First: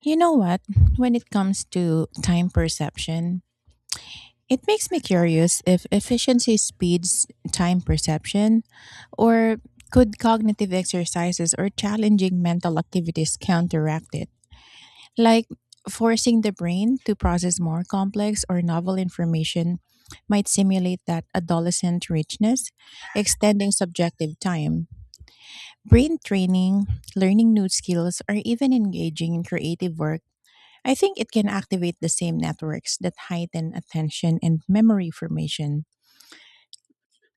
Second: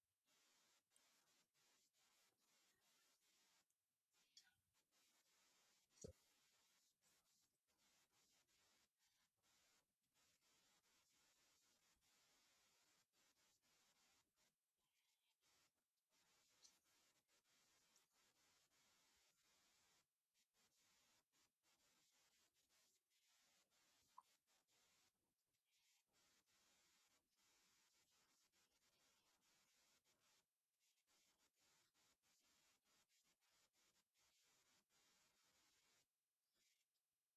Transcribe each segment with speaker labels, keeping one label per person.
Speaker 1: You know what? When it comes to time perception, it makes me curious if efficiency speeds time perception, or could cognitive exercises or challenging mental activities counteract it? Like forcing the brain to process more complex or novel information might simulate that adolescent richness, extending subjective time. Brain training, learning new skills, or even engaging in creative work, I think it can activate the same networks that heighten attention and memory formation.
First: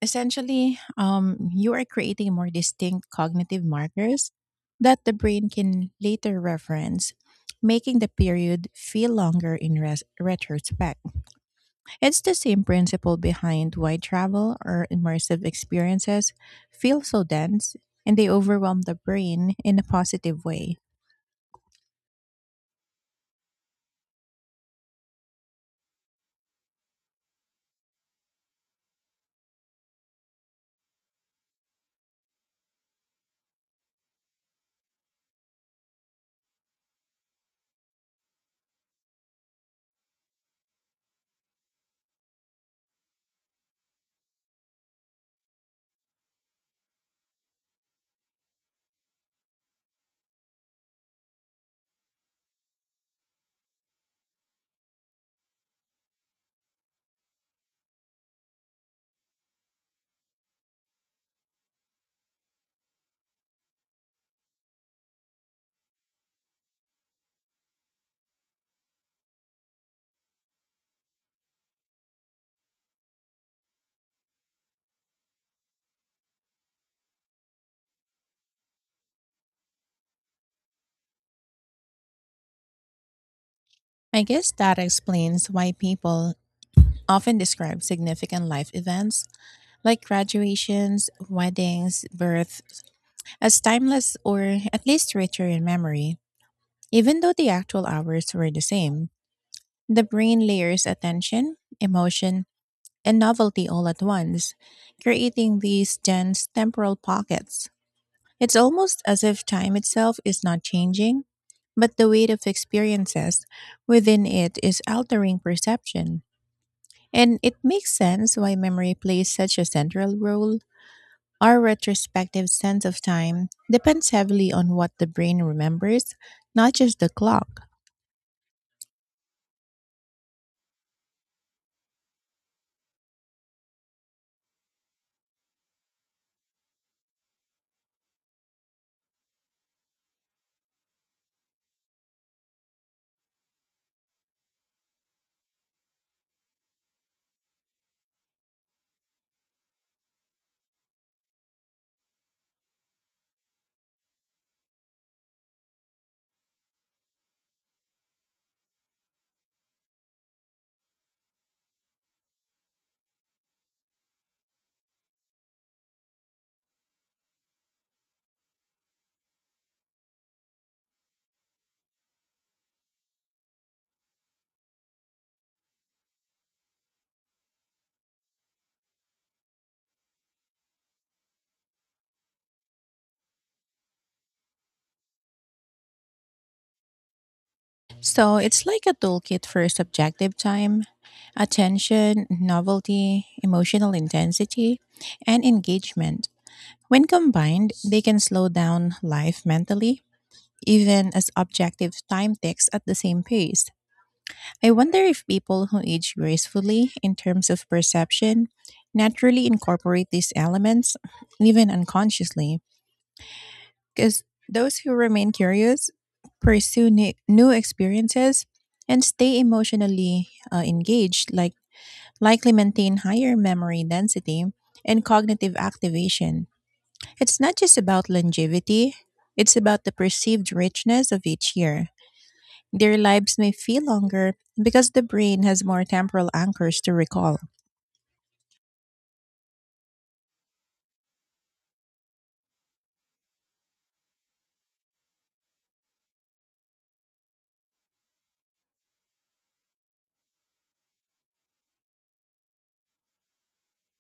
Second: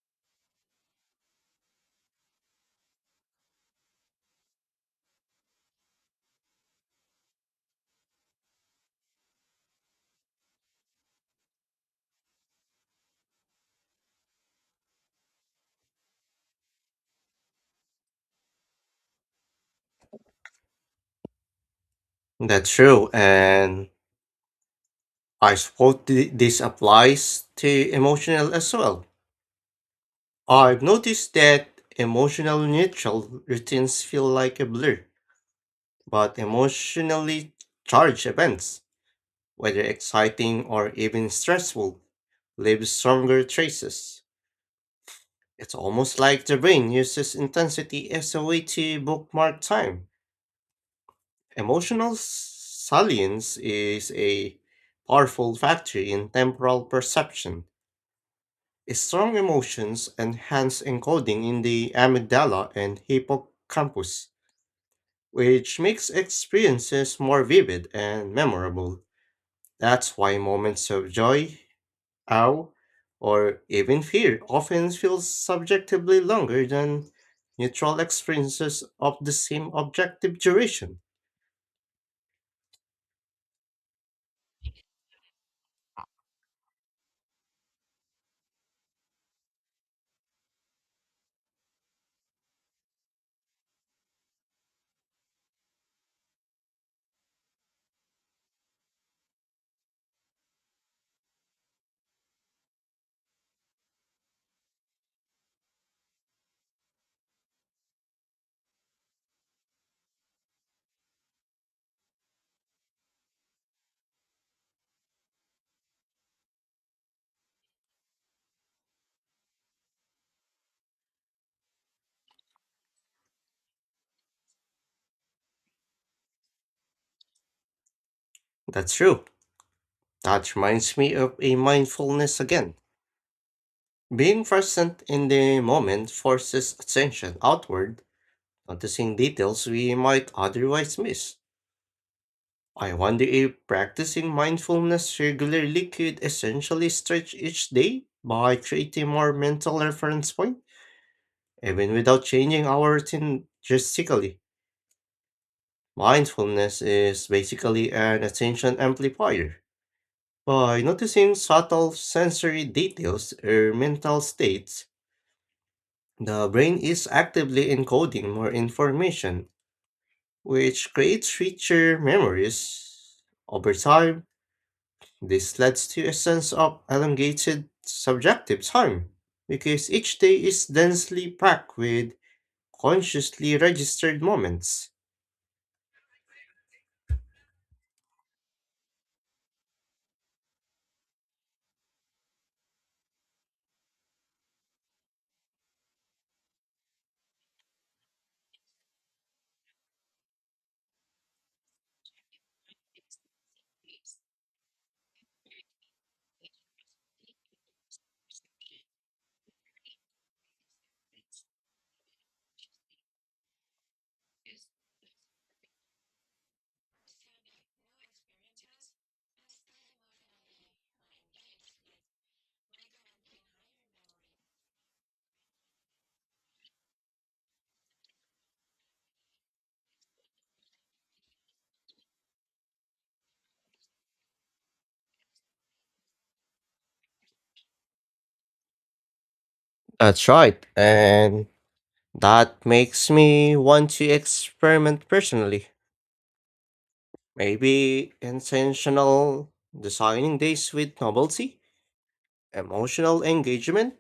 Speaker 1: Essentially, you are creating more distinct cognitive markers that the brain can later reference, making the period feel longer in retrospect. It's the same principle behind why travel or immersive experiences feel so dense and they overwhelm the brain in a positive way.
Speaker 2: That's true, and I suppose this applies to emotional as well. I've noticed that emotional neutral routines feel like a blur, but emotionally charged events, whether exciting or even stressful, leave stronger traces. It's almost like the brain uses intensity as a way to bookmark time. Emotional salience is a powerful factor in temporal perception. Strong emotions enhance encoding in the amygdala and hippocampus, which makes experiences more vivid and memorable. That's why moments of joy, awe, or even fear often feel subjectively longer than neutral experiences of the same objective duration.
Speaker 1: I guess that explains why people often describe significant life events like graduations, weddings, birth as timeless or at least richer in memory, even though the actual hours were the same. The brain layers attention, emotion, and novelty all at once, creating these dense temporal pockets. It's almost as if time itself is not changing, but the weight of experiences within it is altering perception. And it makes sense why memory plays such a central role. Our retrospective sense of time depends heavily on what the brain remembers, not just the clock.
Speaker 2: That's true. That reminds me of a mindfulness again. Being present in the moment forces attention outward, noticing details we might otherwise miss. I wonder if practicing mindfulness regularly could essentially stretch each day by creating more mental reference point, even without changing our routine drastically. Mindfulness is basically an attention amplifier. By noticing subtle sensory details or mental states, the brain is actively encoding more information, which creates richer memories. Over time, this leads to a sense of elongated subjective time, because each day is densely packed with consciously registered moments.
Speaker 1: So it's like a toolkit for subjective time, attention, novelty, emotional intensity, and engagement. When combined, they can slow down life mentally even as objective time ticks at the same pace. I wonder if people who age gracefully in terms of perception naturally incorporate these elements, even unconsciously, because those who remain curious pursue new experiences and stay emotionally engaged, like likely maintain higher memory density and cognitive activation. It's not just about longevity, it's about the perceived richness of each year. Their lives may feel longer because the brain has more temporal anchors to recall.
Speaker 2: That's right, and that makes me want to experiment personally. Maybe intentional designing days with novelty, emotional engagement,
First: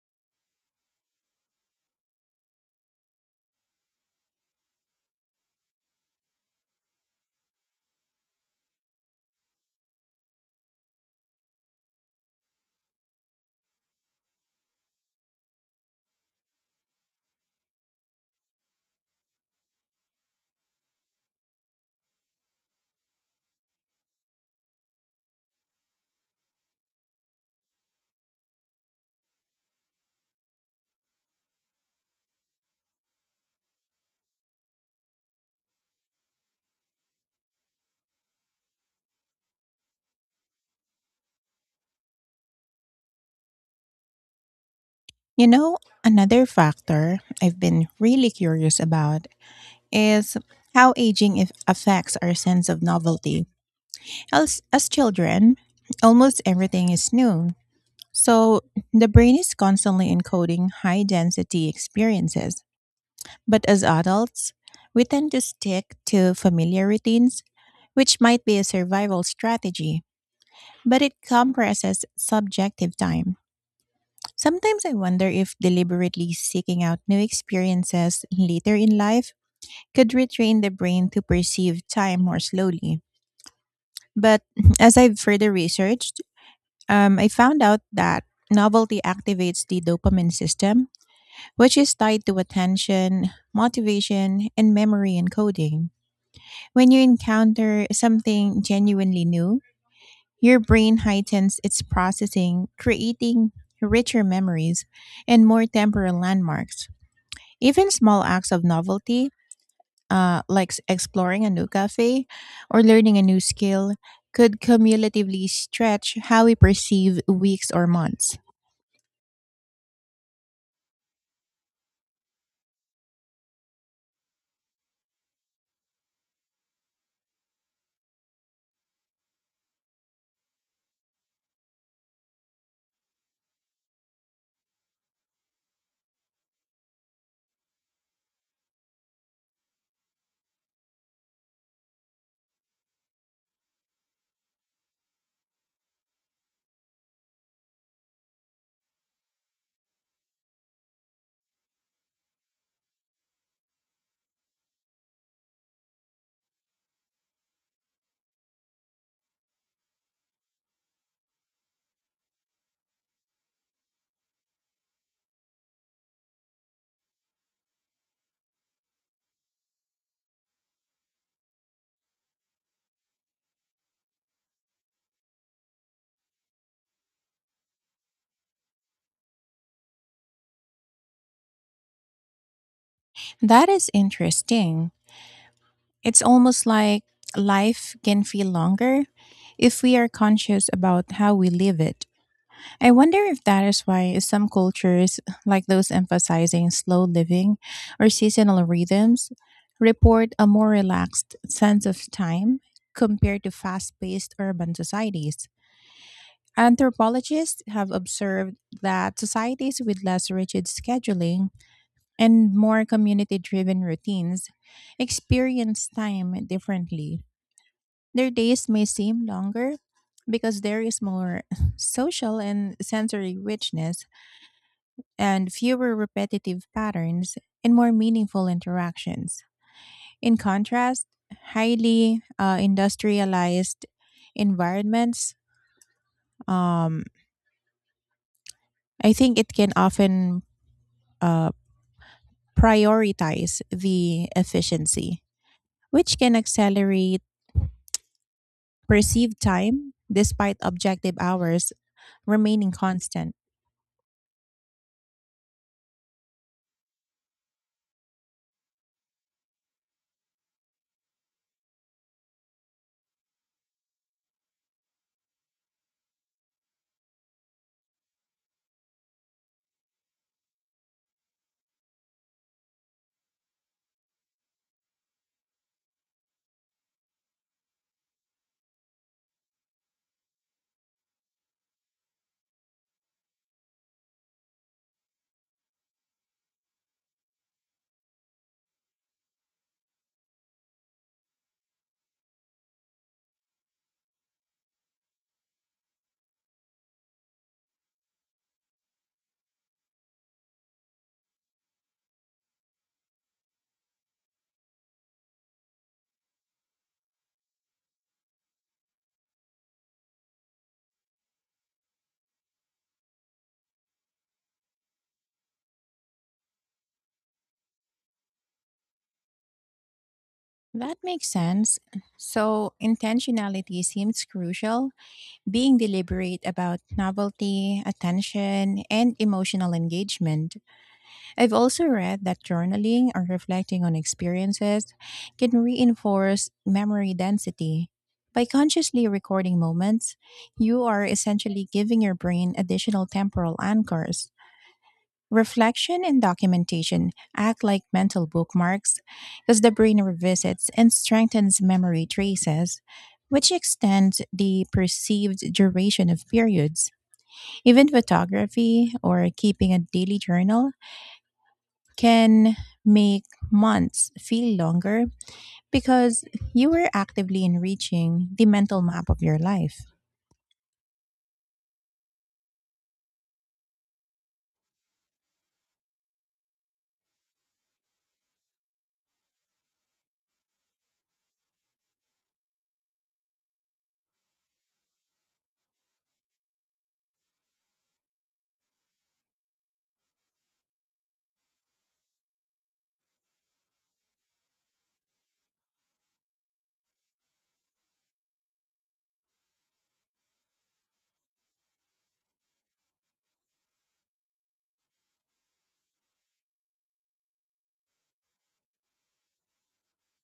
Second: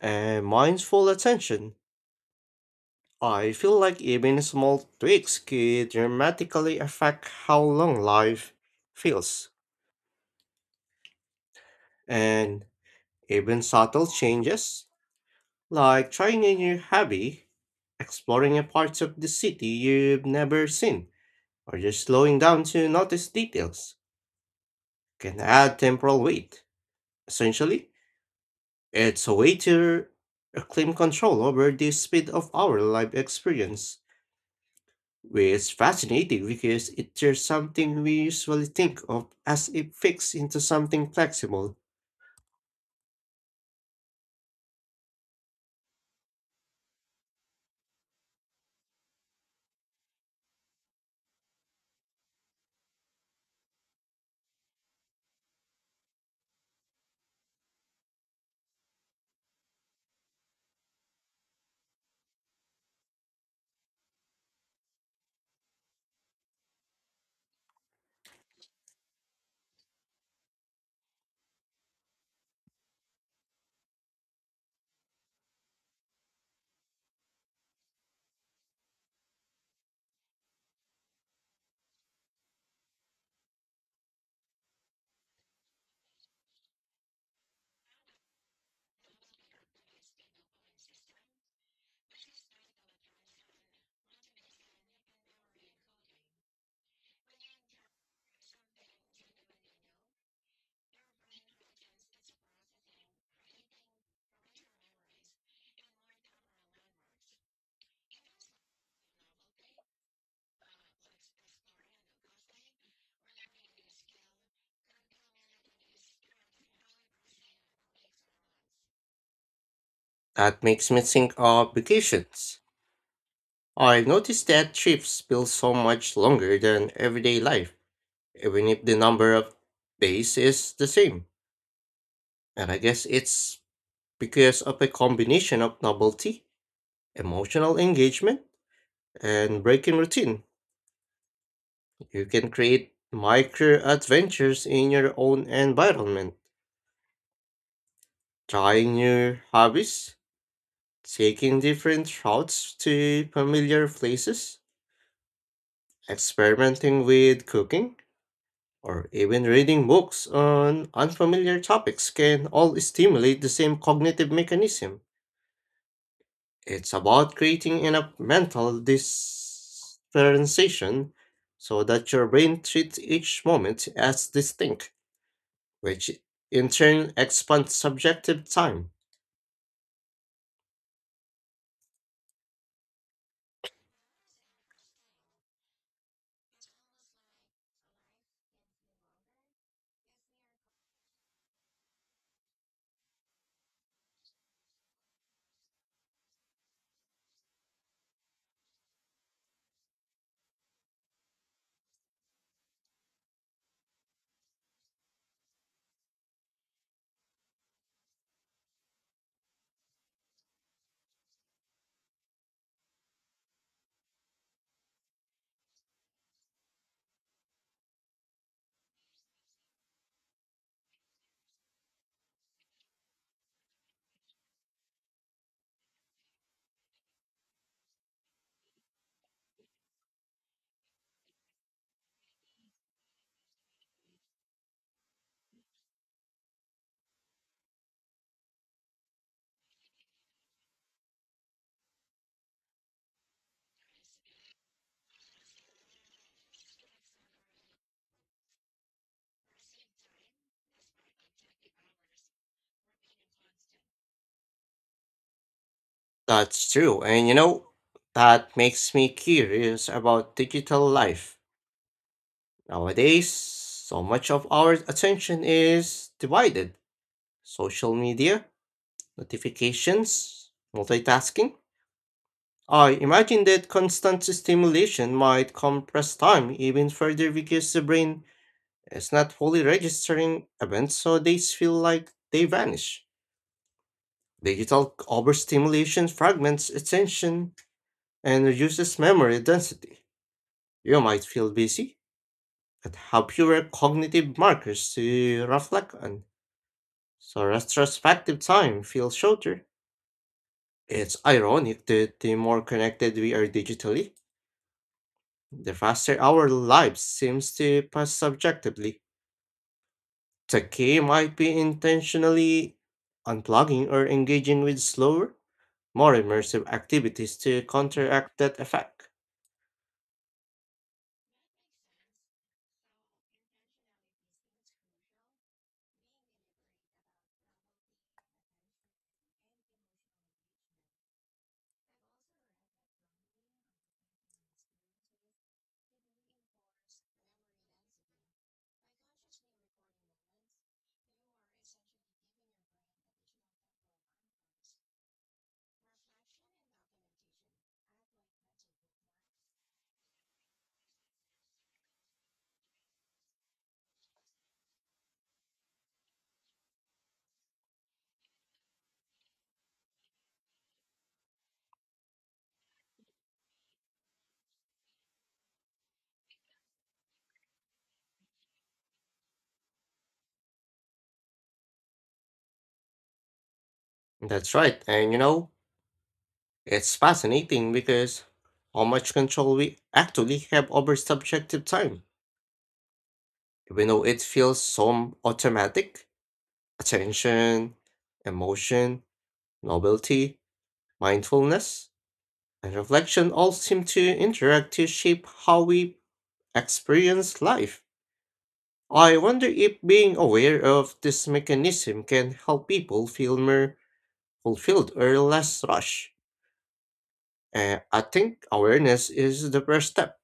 Speaker 2: and mindful attention. I feel like even small tweaks could dramatically affect how long life feels. And even subtle changes, like trying a new hobby, exploring a part of the city you've never seen, or just slowing down to notice details, can add temporal weight. Essentially, it's a way to reclaim control over the speed of our life experience. It's fascinating because it turns something we usually think of as a fix into something flexible.
Speaker 1: You know, another factor I've been really curious about is how aging if affects our sense of novelty. As children, almost everything is new. So the brain is constantly encoding high density experiences. But as adults, we tend to stick to familiar routines, which might be a survival strategy, but it compresses subjective time. Sometimes I wonder if deliberately seeking out new experiences later in life could retrain the brain to perceive time more slowly. But as I've further researched, I found out that novelty activates the dopamine system, which is tied to attention, motivation, and memory encoding. When you encounter something genuinely new, your brain heightens its processing, creating richer memories and more temporal landmarks. Even small acts of novelty, like exploring a new cafe or learning a new skill, could cumulatively stretch how we perceive weeks or months.
Speaker 2: That makes me think of vacations. I noticed that trips feel so much longer than everyday life, even if the number of days is the same. And I guess it's because of a combination of novelty, emotional engagement, and breaking routine. You can create micro adventures in your own environment. Trying new hobbies, taking different routes to familiar places, experimenting with cooking, or even reading books on unfamiliar topics can all stimulate the same cognitive mechanism. It's about creating enough mental differentiation so that your brain treats each moment as distinct, which in turn expands subjective time.
Speaker 1: That is interesting. It's almost like life can feel longer if we are conscious about how we live it. I wonder if that is why some cultures, like those emphasizing slow living or seasonal rhythms, report a more relaxed sense of time compared to fast paced urban societies. Anthropologists have observed that societies with less rigid scheduling and more community driven routines experience time differently. Their days may seem longer because there is more social and sensory richness and fewer repetitive patterns and more meaningful interactions. In contrast, highly industrialized environments, um, I think it can often uh, prioritize the efficiency, which can accelerate perceived time despite objective hours remaining constant.
Speaker 2: That's true, and you know, that makes me curious about digital life. Nowadays, so much of our attention is divided. Social media, notifications, multitasking. I imagine that constant stimulation might compress time even further, because the brain is not fully registering events, so they feel like they vanish. Digital overstimulation fragments attention and reduces memory density. You might feel busy, but have fewer cognitive markers to reflect on, so retrospective time feels shorter. It's ironic that the more connected we are digitally, the faster our lives seems to pass subjectively. The key might be intentionally unplugging or engaging with slower, more immersive activities to counteract that effect.
Speaker 1: That makes sense. So, intentionality seems crucial, being deliberate about novelty, attention, and emotional engagement. I've also read that journaling or reflecting on experiences can reinforce memory density. By consciously recording moments, you are essentially giving your brain additional temporal anchors. Reflection and documentation act like mental bookmarks because the brain revisits and strengthens memory traces, which extends the perceived duration of periods. Even photography or keeping a daily journal can make months feel longer because you were actively enriching the mental map of your life.
Speaker 2: That's right, and you know, it's fascinating because how much control we actually have over subjective time, even though it feels so automatic. Attention, emotion, novelty, mindfulness, and reflection all seem to interact to shape how we experience life. I wonder if being aware of this mechanism can help people feel more fulfilled or less rushed. And I think awareness is the first step.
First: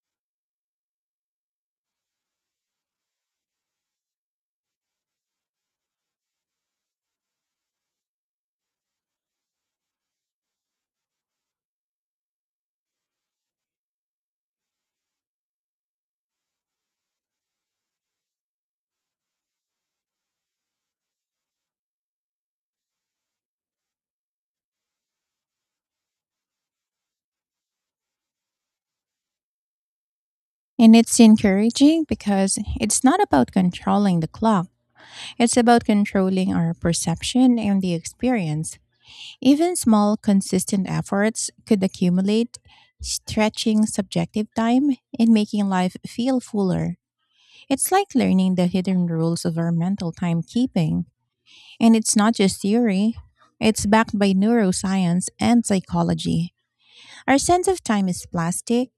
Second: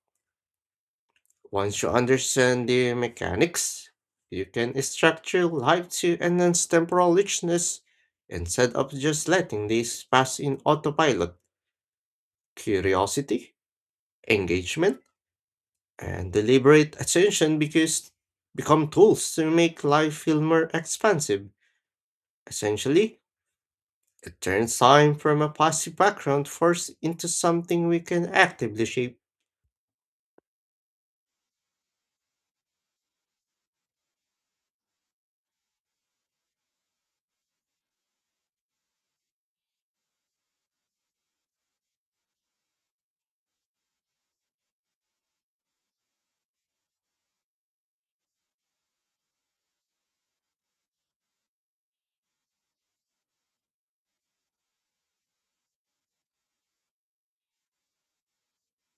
Speaker 2: Once you understand the mechanics, you can structure life to enhance temporal richness instead of just letting these pass in autopilot. Curiosity, engagement, and deliberate attention because become tools to make life feel more expansive. Essentially, it turns time from a passive background force into something we can actively shape.
Speaker 1: And it's encouraging because it's not about controlling the clock. It's about controlling our perception and the experience. Even small, consistent efforts could accumulate, stretching subjective time and making life feel fuller. It's like learning the hidden rules of our mental timekeeping. And it's not just theory, it's backed by neuroscience and psychology. Our sense of time is plastic,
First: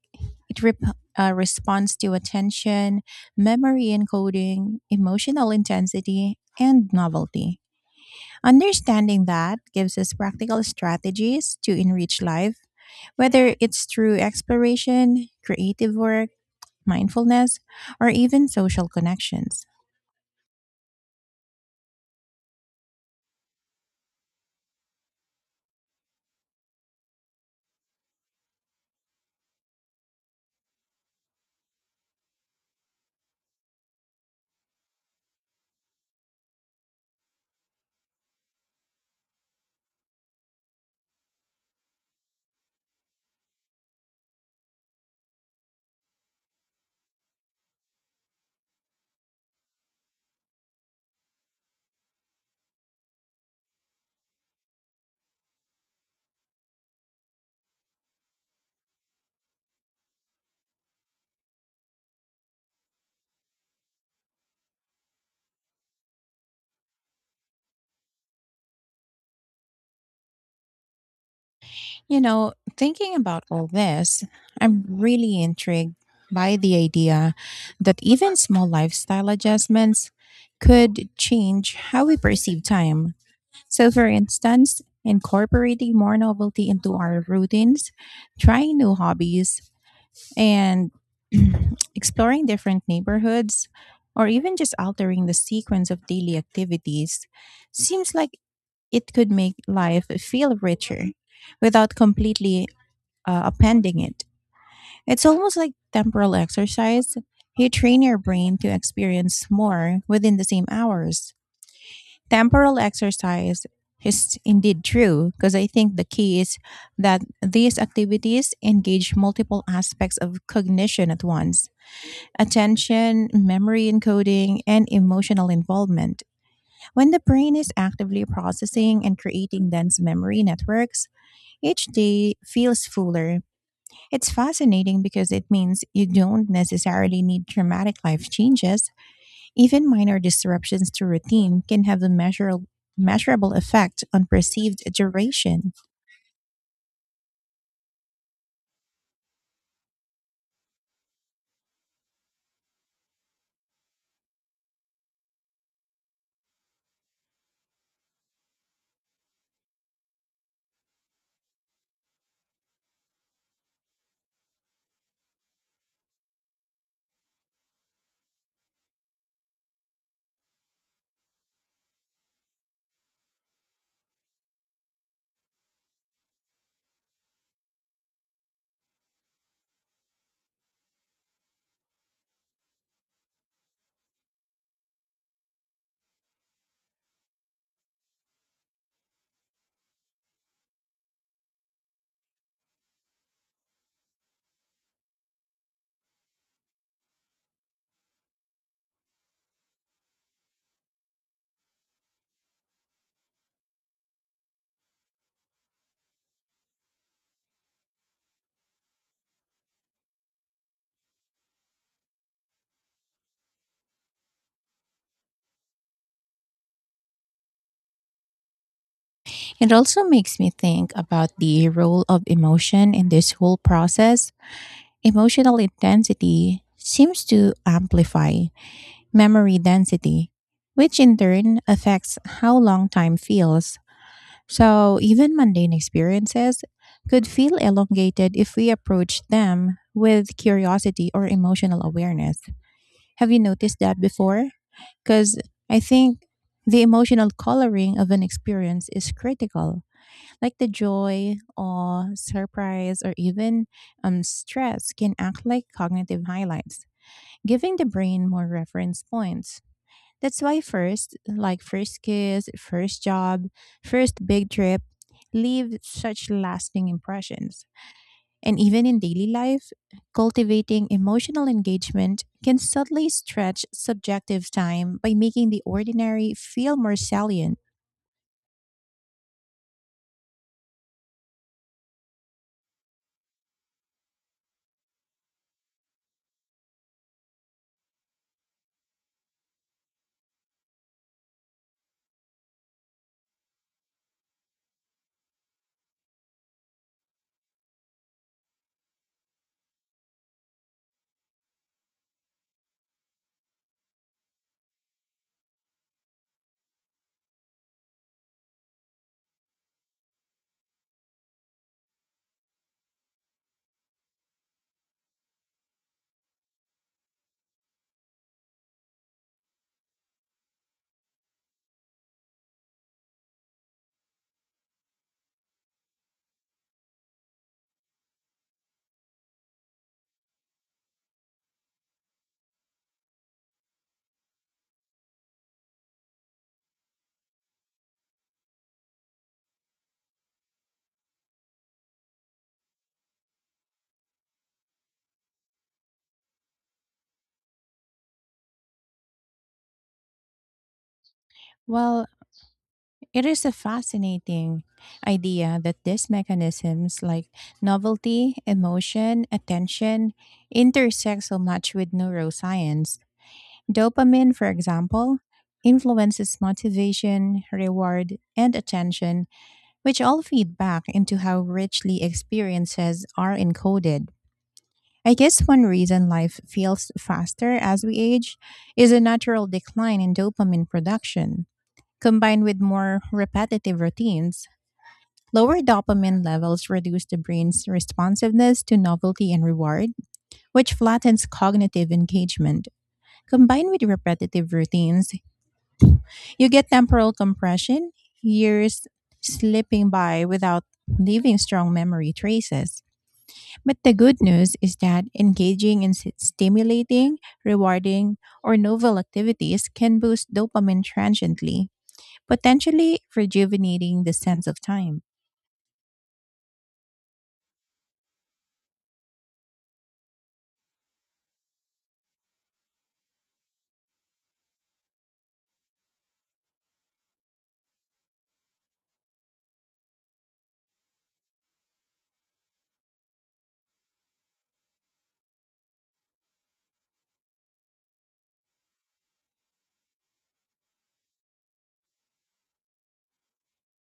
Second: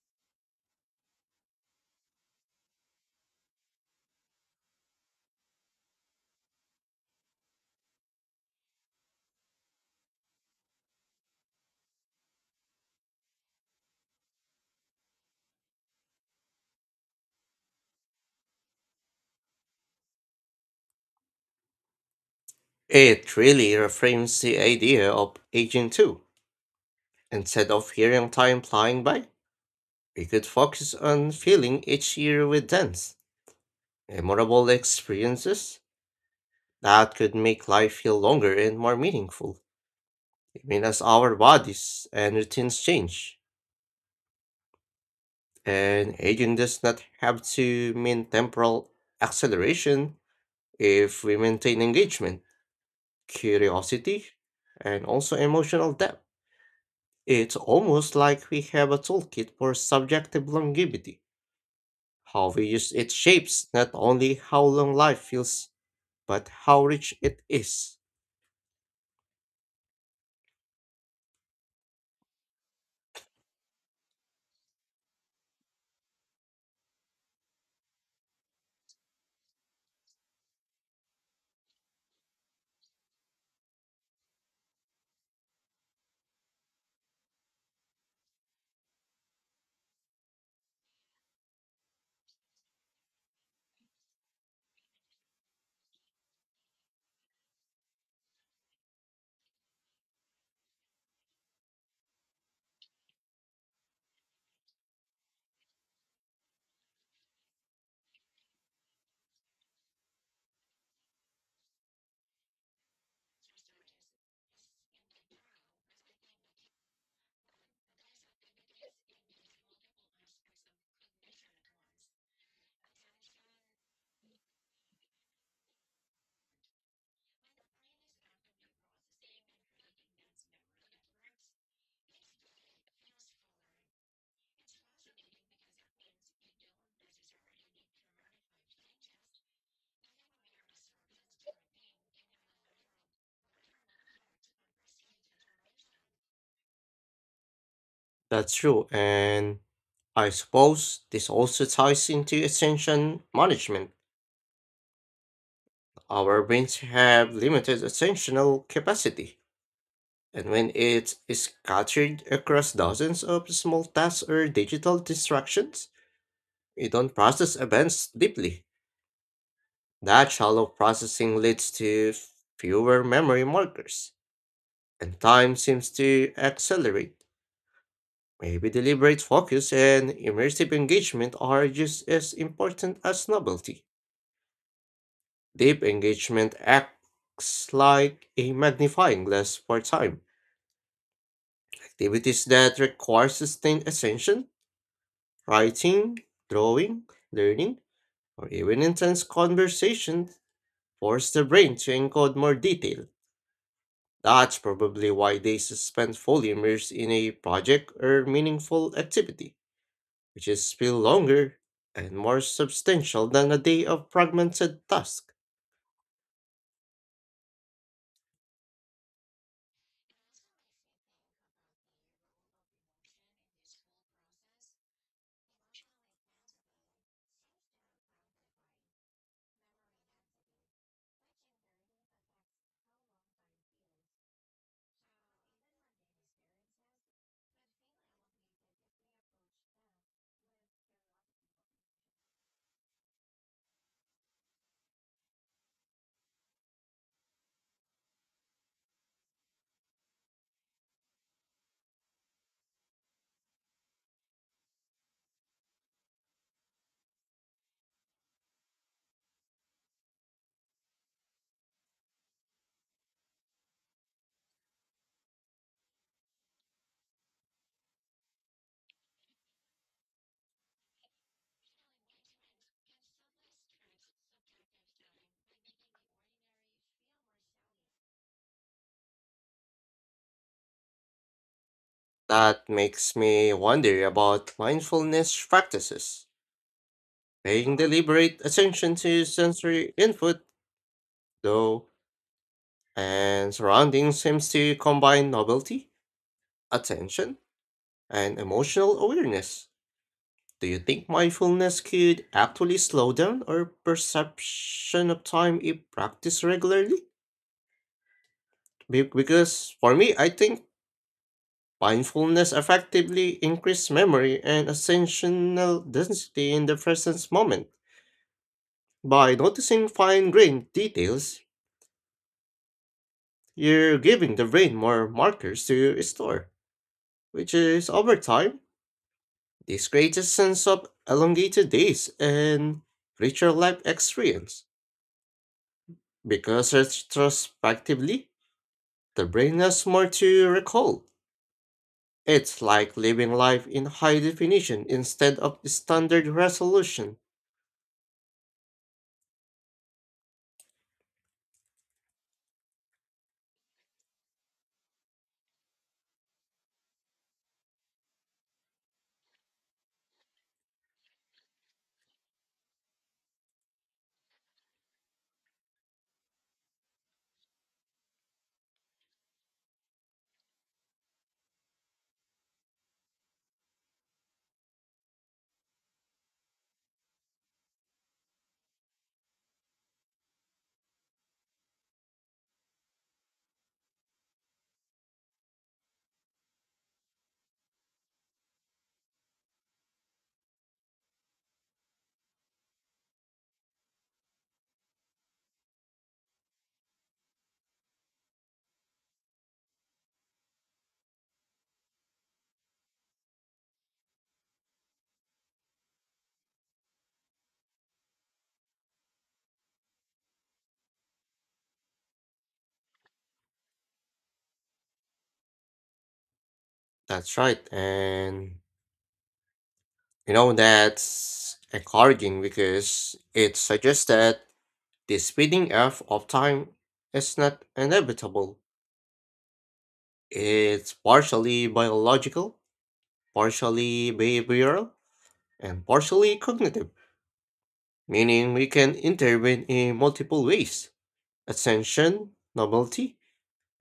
Speaker 1: it responds to attention, memory encoding, emotional intensity, and novelty. Understanding that gives us practical strategies to enrich life, whether it's through exploration, creative work, mindfulness, or even social connections.
Speaker 2: It really reframes the idea of aging too. Instead of hearing time flying by, we could focus on filling each year with dense, memorable experiences that could make life feel longer and more meaningful, even as our bodies and routines change. And aging does not have to mean temporal acceleration if we maintain engagement, curiosity, and also emotional depth. It's almost like we have a toolkit for subjective longevity. How we use it shapes not only how long life feels, but how rich it is.
Speaker 1: You know, thinking about all this, I'm really intrigued by the idea that even small lifestyle adjustments could change how we perceive time. So, for instance, incorporating more novelty into our routines, trying new hobbies, and exploring different neighborhoods or even just altering the sequence of daily activities seems like it could make life feel richer without completely appending it. It's almost like temporal exercise. You train your brain to experience more within the same hours. Temporal exercise is indeed true because I think the key is that these activities engage multiple aspects of cognition at once, attention, memory encoding, and emotional involvement. When the brain is actively processing and creating dense memory networks, each day feels fuller. It's fascinating because it means you don't necessarily need dramatic life changes. Even minor disruptions to routine can have a measurable effect on perceived duration.
Speaker 2: That's true, and I suppose this also ties into attention management. Our brains have limited attentional capacity, and when it is scattered across dozens of small tasks or digital distractions, we don't process events deeply. That shallow processing leads to fewer memory markers, and time seems to accelerate. Maybe deliberate focus and immersive engagement are just as important as novelty. Deep engagement acts like a magnifying glass for time. Activities that require sustained attention, writing, drawing, learning, or even intense conversation, force the brain to encode more detail. That's probably why they suspend fully immersed in a project or meaningful activity, which is still longer and more substantial than a day of fragmented task.
Speaker 1: It also makes me think about the role of emotion in this whole process. Emotional intensity seems to amplify memory density, which in turn affects how long time feels. So, even mundane experiences could feel elongated if we approach them with curiosity or emotional awareness. Have you noticed that before? Because I think the emotional coloring of an experience is critical, like the joy, awe, surprise, or even stress can act like cognitive highlights, giving the brain more reference points. That's why first, like first kiss, first job, first big trip leave such lasting impressions. And even in daily life, cultivating emotional engagement can subtly stretch subjective time by making the ordinary feel more salient.
Speaker 2: That makes me wonder about mindfulness practices. Paying deliberate attention to sensory input, though, and surroundings seems to combine novelty, attention, and emotional awareness. Do you think mindfulness could actually slow down our perception of time if practiced regularly? Because for me, I think mindfulness effectively increases memory and attentional density in the present moment. By noticing fine-grained details, you're giving the brain more markers to store, which is over time, this creates a sense of elongated days and richer life experience. Because retrospectively, the brain has more to recall. It's like living life in high definition instead of standard resolution.
Speaker 1: While it is a fascinating idea that these mechanisms like novelty, emotion, attention intersect so much with neuroscience. Dopamine, for example, influences motivation, reward, and attention, which all feed back into how richly experiences are encoded. I guess one reason life feels faster as we age is a natural decline in dopamine production combined with more repetitive routines. Lower dopamine levels reduce the brain's responsiveness to novelty and reward, which flattens cognitive engagement. Combined with repetitive routines, you get temporal compression, years slipping by without leaving strong memory traces. But the good news is that engaging in stimulating, rewarding, or novel activities can boost dopamine transiently, potentially rejuvenating the sense of time.
Speaker 2: That's right. And you know, that's encouraging because it suggests that the speeding up of time is not inevitable. It's partially biological, partially behavioral, and partially cognitive, meaning we can intervene in multiple ways: attention, novelty,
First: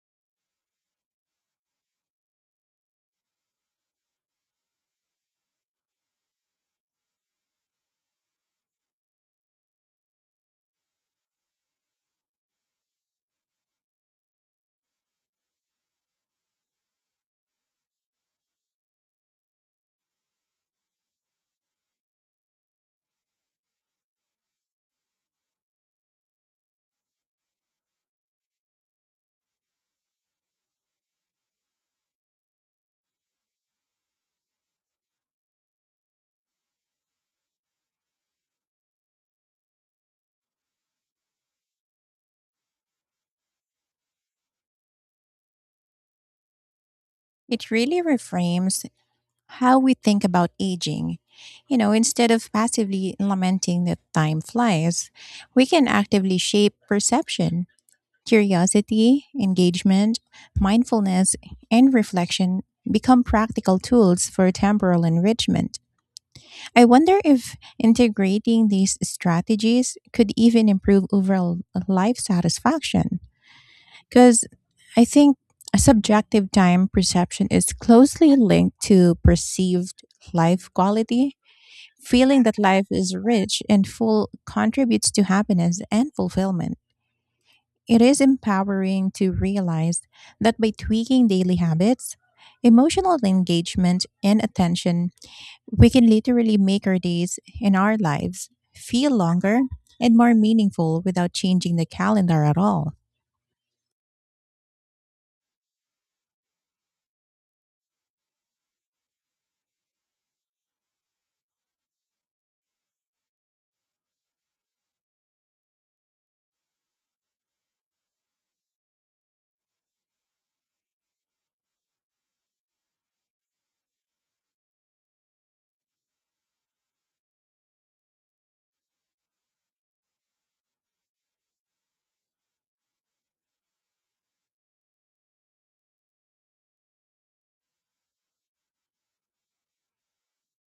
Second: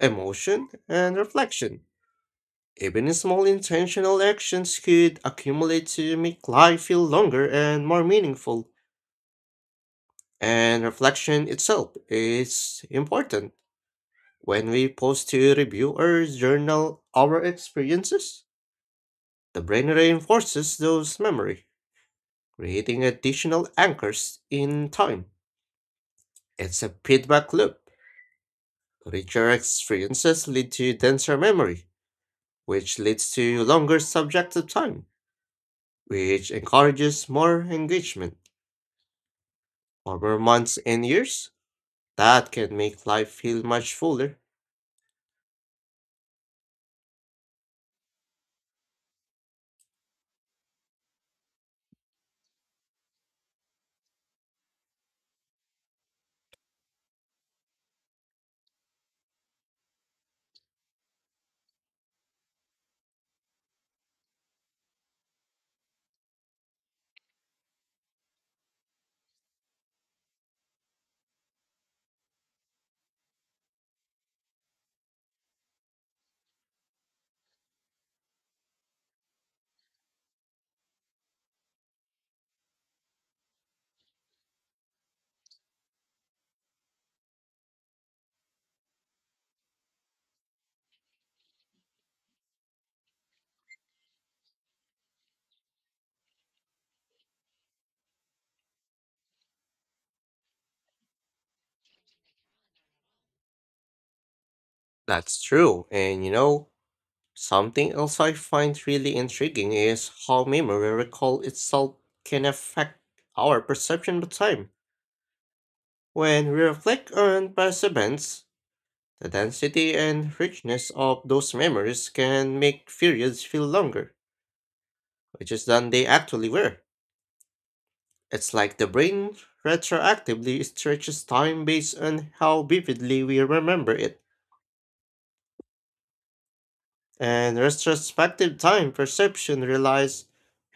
Speaker 2: emotion, and reflection. Even small intentional actions could accumulate to make life feel longer and more meaningful. And reflection itself is important. When we pause to review or journal our experiences, the brain reinforces those memories, creating additional anchors in time. It's a feedback loop. Richer experiences lead to denser memory, which leads to longer subjective time, which encourages more engagement. Over months and years, that can make life feel much fuller.
Speaker 1: It really reframes how we think about aging. You know, instead of passively lamenting that time flies, we can actively shape perception. Curiosity, engagement, mindfulness, and reflection become practical tools for temporal enrichment. I wonder if integrating these strategies could even improve overall life satisfaction. Because I think a subjective time perception is closely linked to perceived life quality. Feeling that life is rich and full contributes to happiness and fulfillment. It is empowering to realize that by tweaking daily habits, emotional engagement, and attention we can literally make our days and our lives feel longer and more meaningful without changing the calendar at all.
Speaker 2: That's true, and you know, something else I find really intriguing is how memory recall itself can affect our perception of time. When we reflect on past events, the density and richness of those memories can make periods feel longer which is than they actually were. It's like the brain retroactively stretches time based on how vividly we remember it. And retrospective time perception relies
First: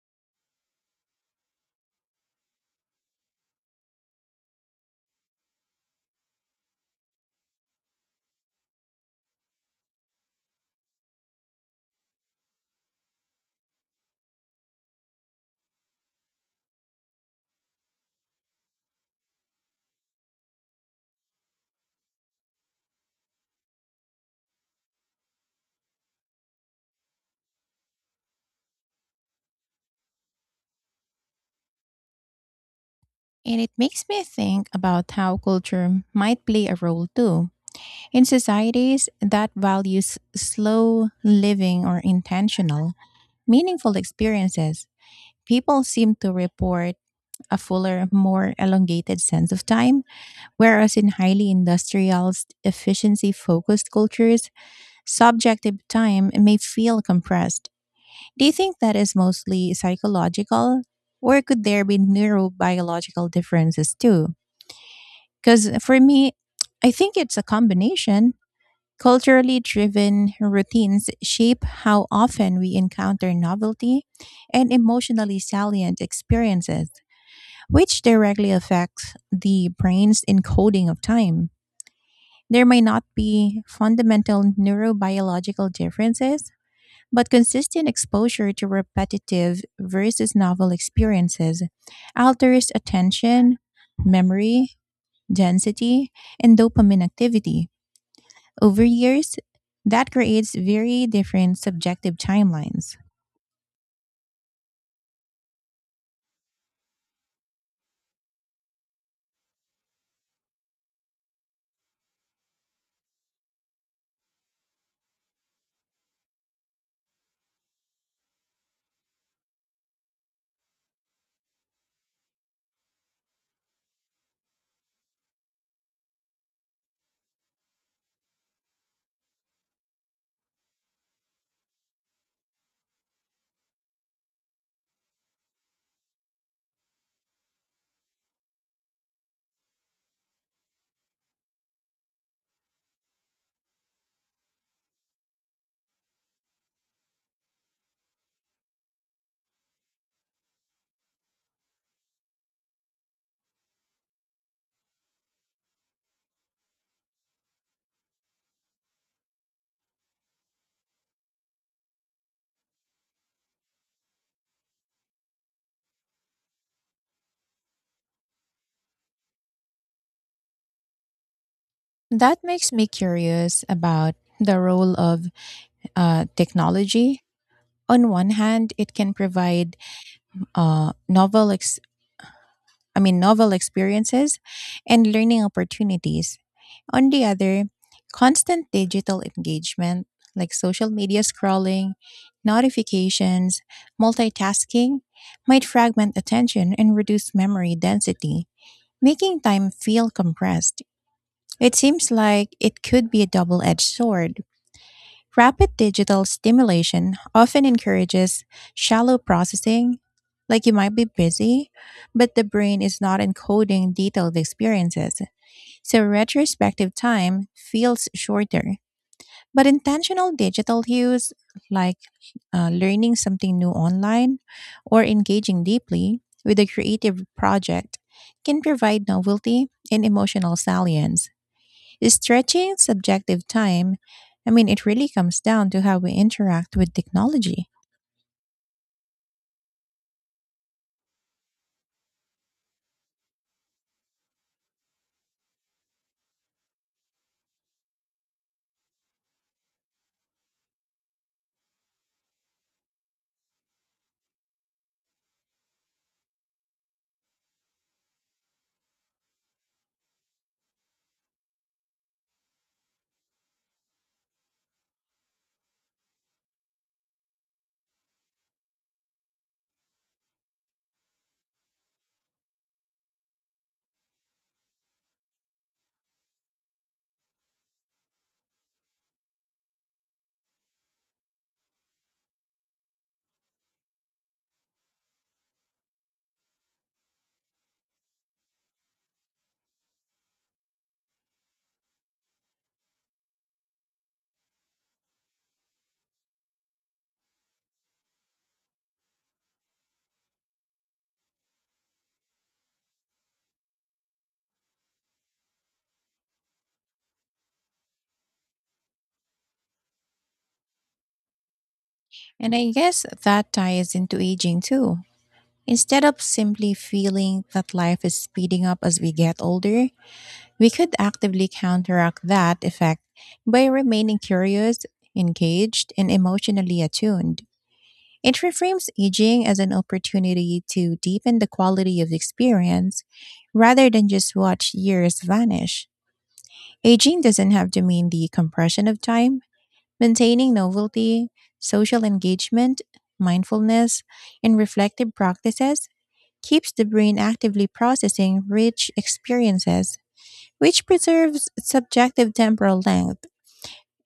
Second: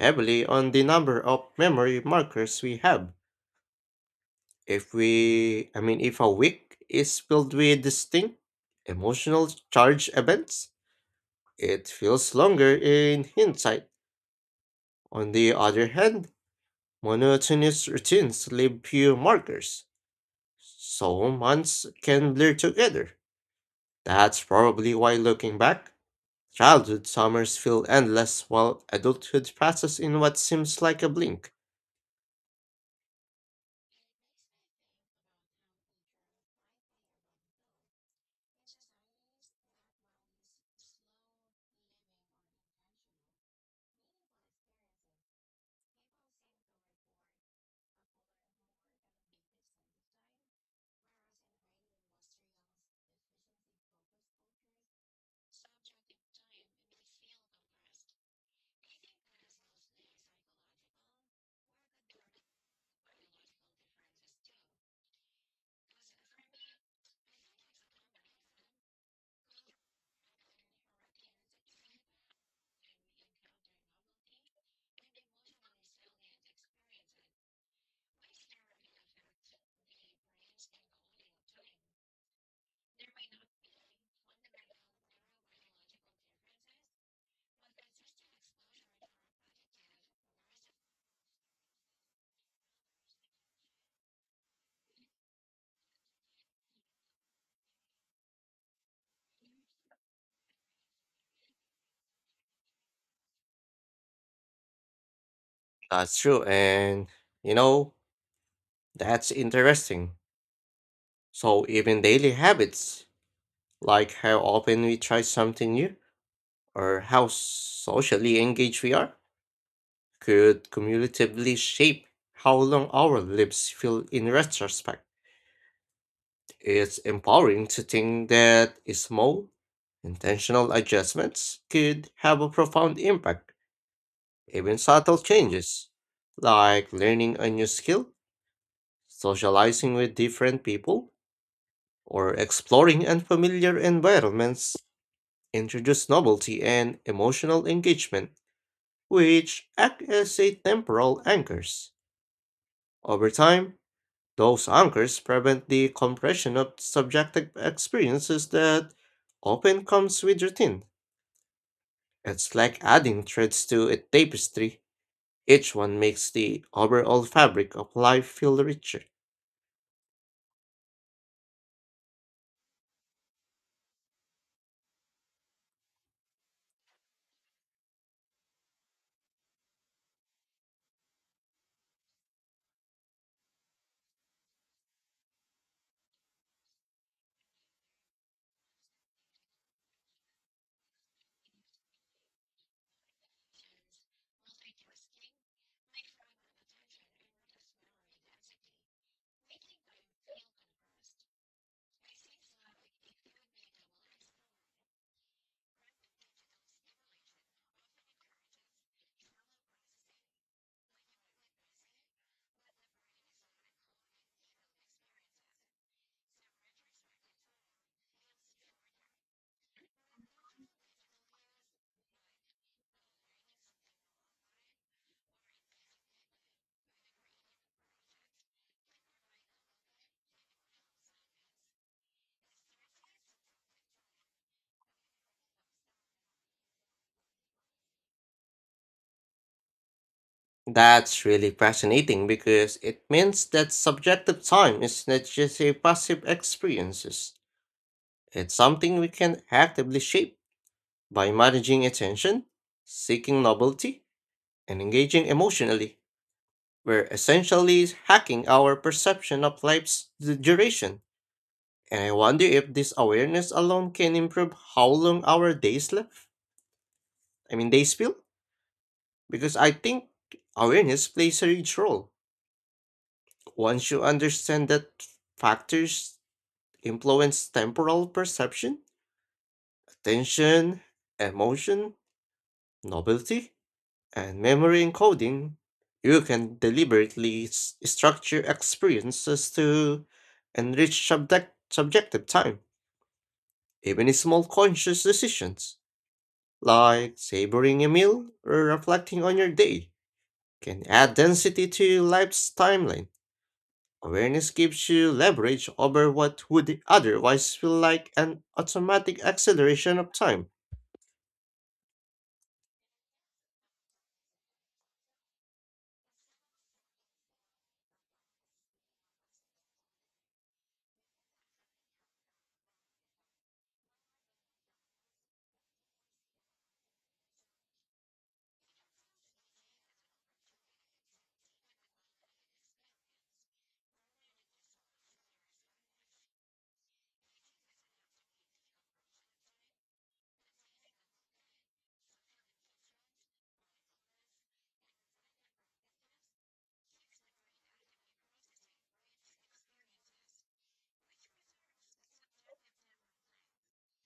Speaker 2: heavily on the number of memory markers we have. If we, I mean, if a week is filled with distinct emotional charge events, it feels longer in hindsight. On the other hand, monotonous routines leave few markers, so months can blur together. That's probably why, looking back, childhood summers feel endless while adulthood passes in what seems like a blink.
Speaker 1: And it makes me think about how culture might play a role too. In societies that values slow living or intentional, meaningful experiences, people seem to report a fuller, more elongated sense of time, whereas in highly industrial, efficiency focused cultures, subjective time may feel compressed. Do you think that is mostly psychological, or could there be neurobiological differences too? Because for me, I think it's a combination. Culturally driven routines shape how often we encounter novelty and emotionally salient experiences, which directly affects the brain's encoding of time. There may not be fundamental neurobiological differences, but consistent exposure to repetitive versus novel experiences alters attention, memory, density, and dopamine activity. Over years, that creates very different subjective timelines.
Speaker 2: That's true, and you know, that's interesting. So, even daily habits, like how often we try something new or how socially engaged we are, could cumulatively shape how long our lives feel in retrospect. It's empowering to think that small, intentional adjustments could have a profound impact. Even subtle changes, like learning a new skill, socializing with different people, or exploring unfamiliar environments, introduce novelty and emotional engagement, which act as a temporal anchors. Over time, those anchors prevent the compression of subjective experiences that often comes with routine. It's like adding threads to a tapestry. Each one makes the overall fabric of life feel richer.
Speaker 1: That makes me curious about the role of technology. On one hand, it can provide novel I mean novel experiences and learning opportunities. On the other, constant digital engagement like social media scrolling, notifications, multitasking might fragment attention and reduce memory density, making time feel compressed. It seems like it could be a double edged sword. Rapid digital stimulation often encourages shallow processing, like you might be busy, but the brain is not encoding detailed experiences, so retrospective time feels shorter. But intentional digital cues, like learning something new online or engaging deeply with a creative project, can provide novelty and emotional salience. Is stretching subjective time. I mean, it really comes down to how we interact with technology.
Speaker 2: That's really fascinating because it means that subjective time is not just a passive experience. It's something we can actively shape by managing attention, seeking novelty, and engaging emotionally. We're essentially hacking our perception of life's duration. And I wonder if this awareness alone can improve how long our days left. I mean, days feel. Because I think awareness plays a huge role. Once you understand that factors influence temporal perception: attention, emotion, novelty, and memory encoding. You can deliberately structure experiences to enrich subjective time. Even small conscious decisions, like savoring a meal or reflecting on your day, can add density to life's timeline. Awareness gives you leverage over what would otherwise feel like an automatic acceleration of time.
Speaker 1: And I guess that ties into aging too. Instead of simply feeling that life is speeding up as we get older, we could actively counteract that effect by remaining curious, engaged, and emotionally attuned. It reframes aging as an opportunity to deepen the quality of experience rather than just watch years vanish. Aging doesn't have to mean the compression of time. Maintaining novelty, social engagement, mindfulness, and reflective practices keeps the brain actively processing rich experiences, which preserves subjective temporal length.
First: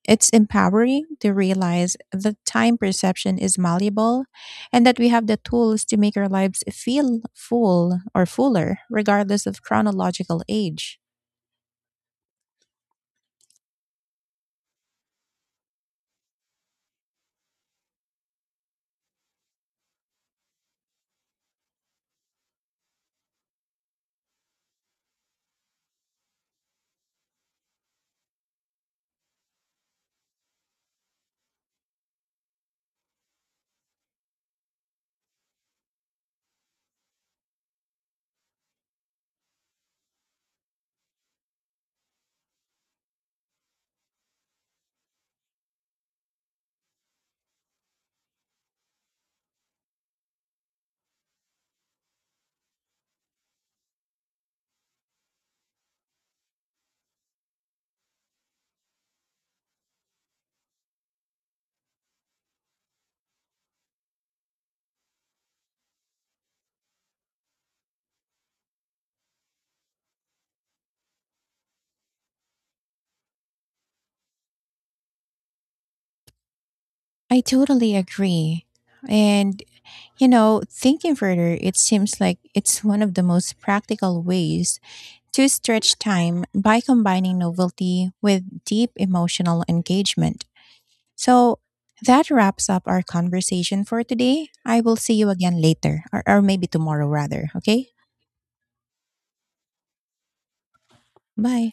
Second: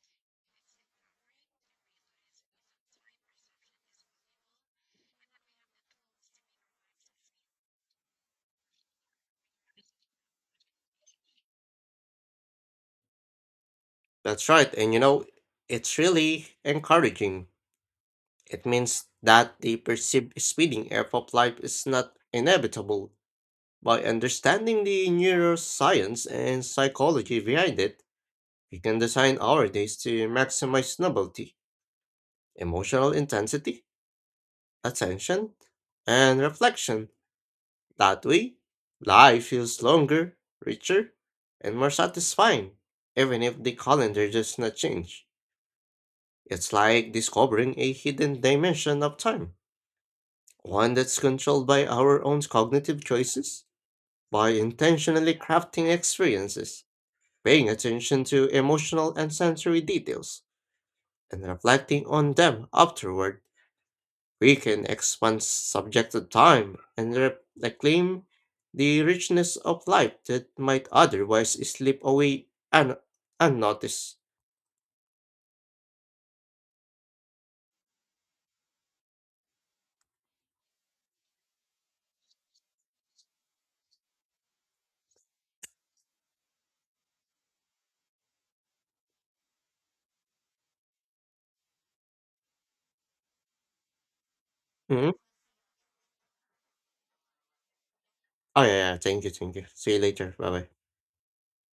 Speaker 1: It's empowering to realize that time perception is malleable and that we have the tools to make our lives feel full or fuller, regardless of chronological age.
Speaker 2: That's right, and you know, it's really encouraging. It means that the perceived speeding up of life is not inevitable. By understanding the neuroscience and psychology behind it, we can design our days to maximize novelty, emotional intensity, attention, and reflection. That way, life feels longer, richer, and more satisfying, even if the calendar does not change. It's like discovering a hidden dimension of time, one that's controlled by our own cognitive choices. By intentionally crafting experiences, paying attention to emotional and sensory details, and reflecting on them afterward, we can expand subjective time and reclaim the richness of life that might otherwise slip away un- unnoticed.
Speaker 1: I totally agree. And you know, thinking further, it seems like it's one of the most practical ways to stretch time by combining novelty with deep emotional engagement. So that wraps up our conversation for today. I will
Speaker 2: Mhm.
Speaker 1: see you again later, or maybe tomorrow rather. Okay?
Speaker 2: Oh, yeah, yeah, thank you, thank you. See you later. Bye bye.
Speaker 1: Bye.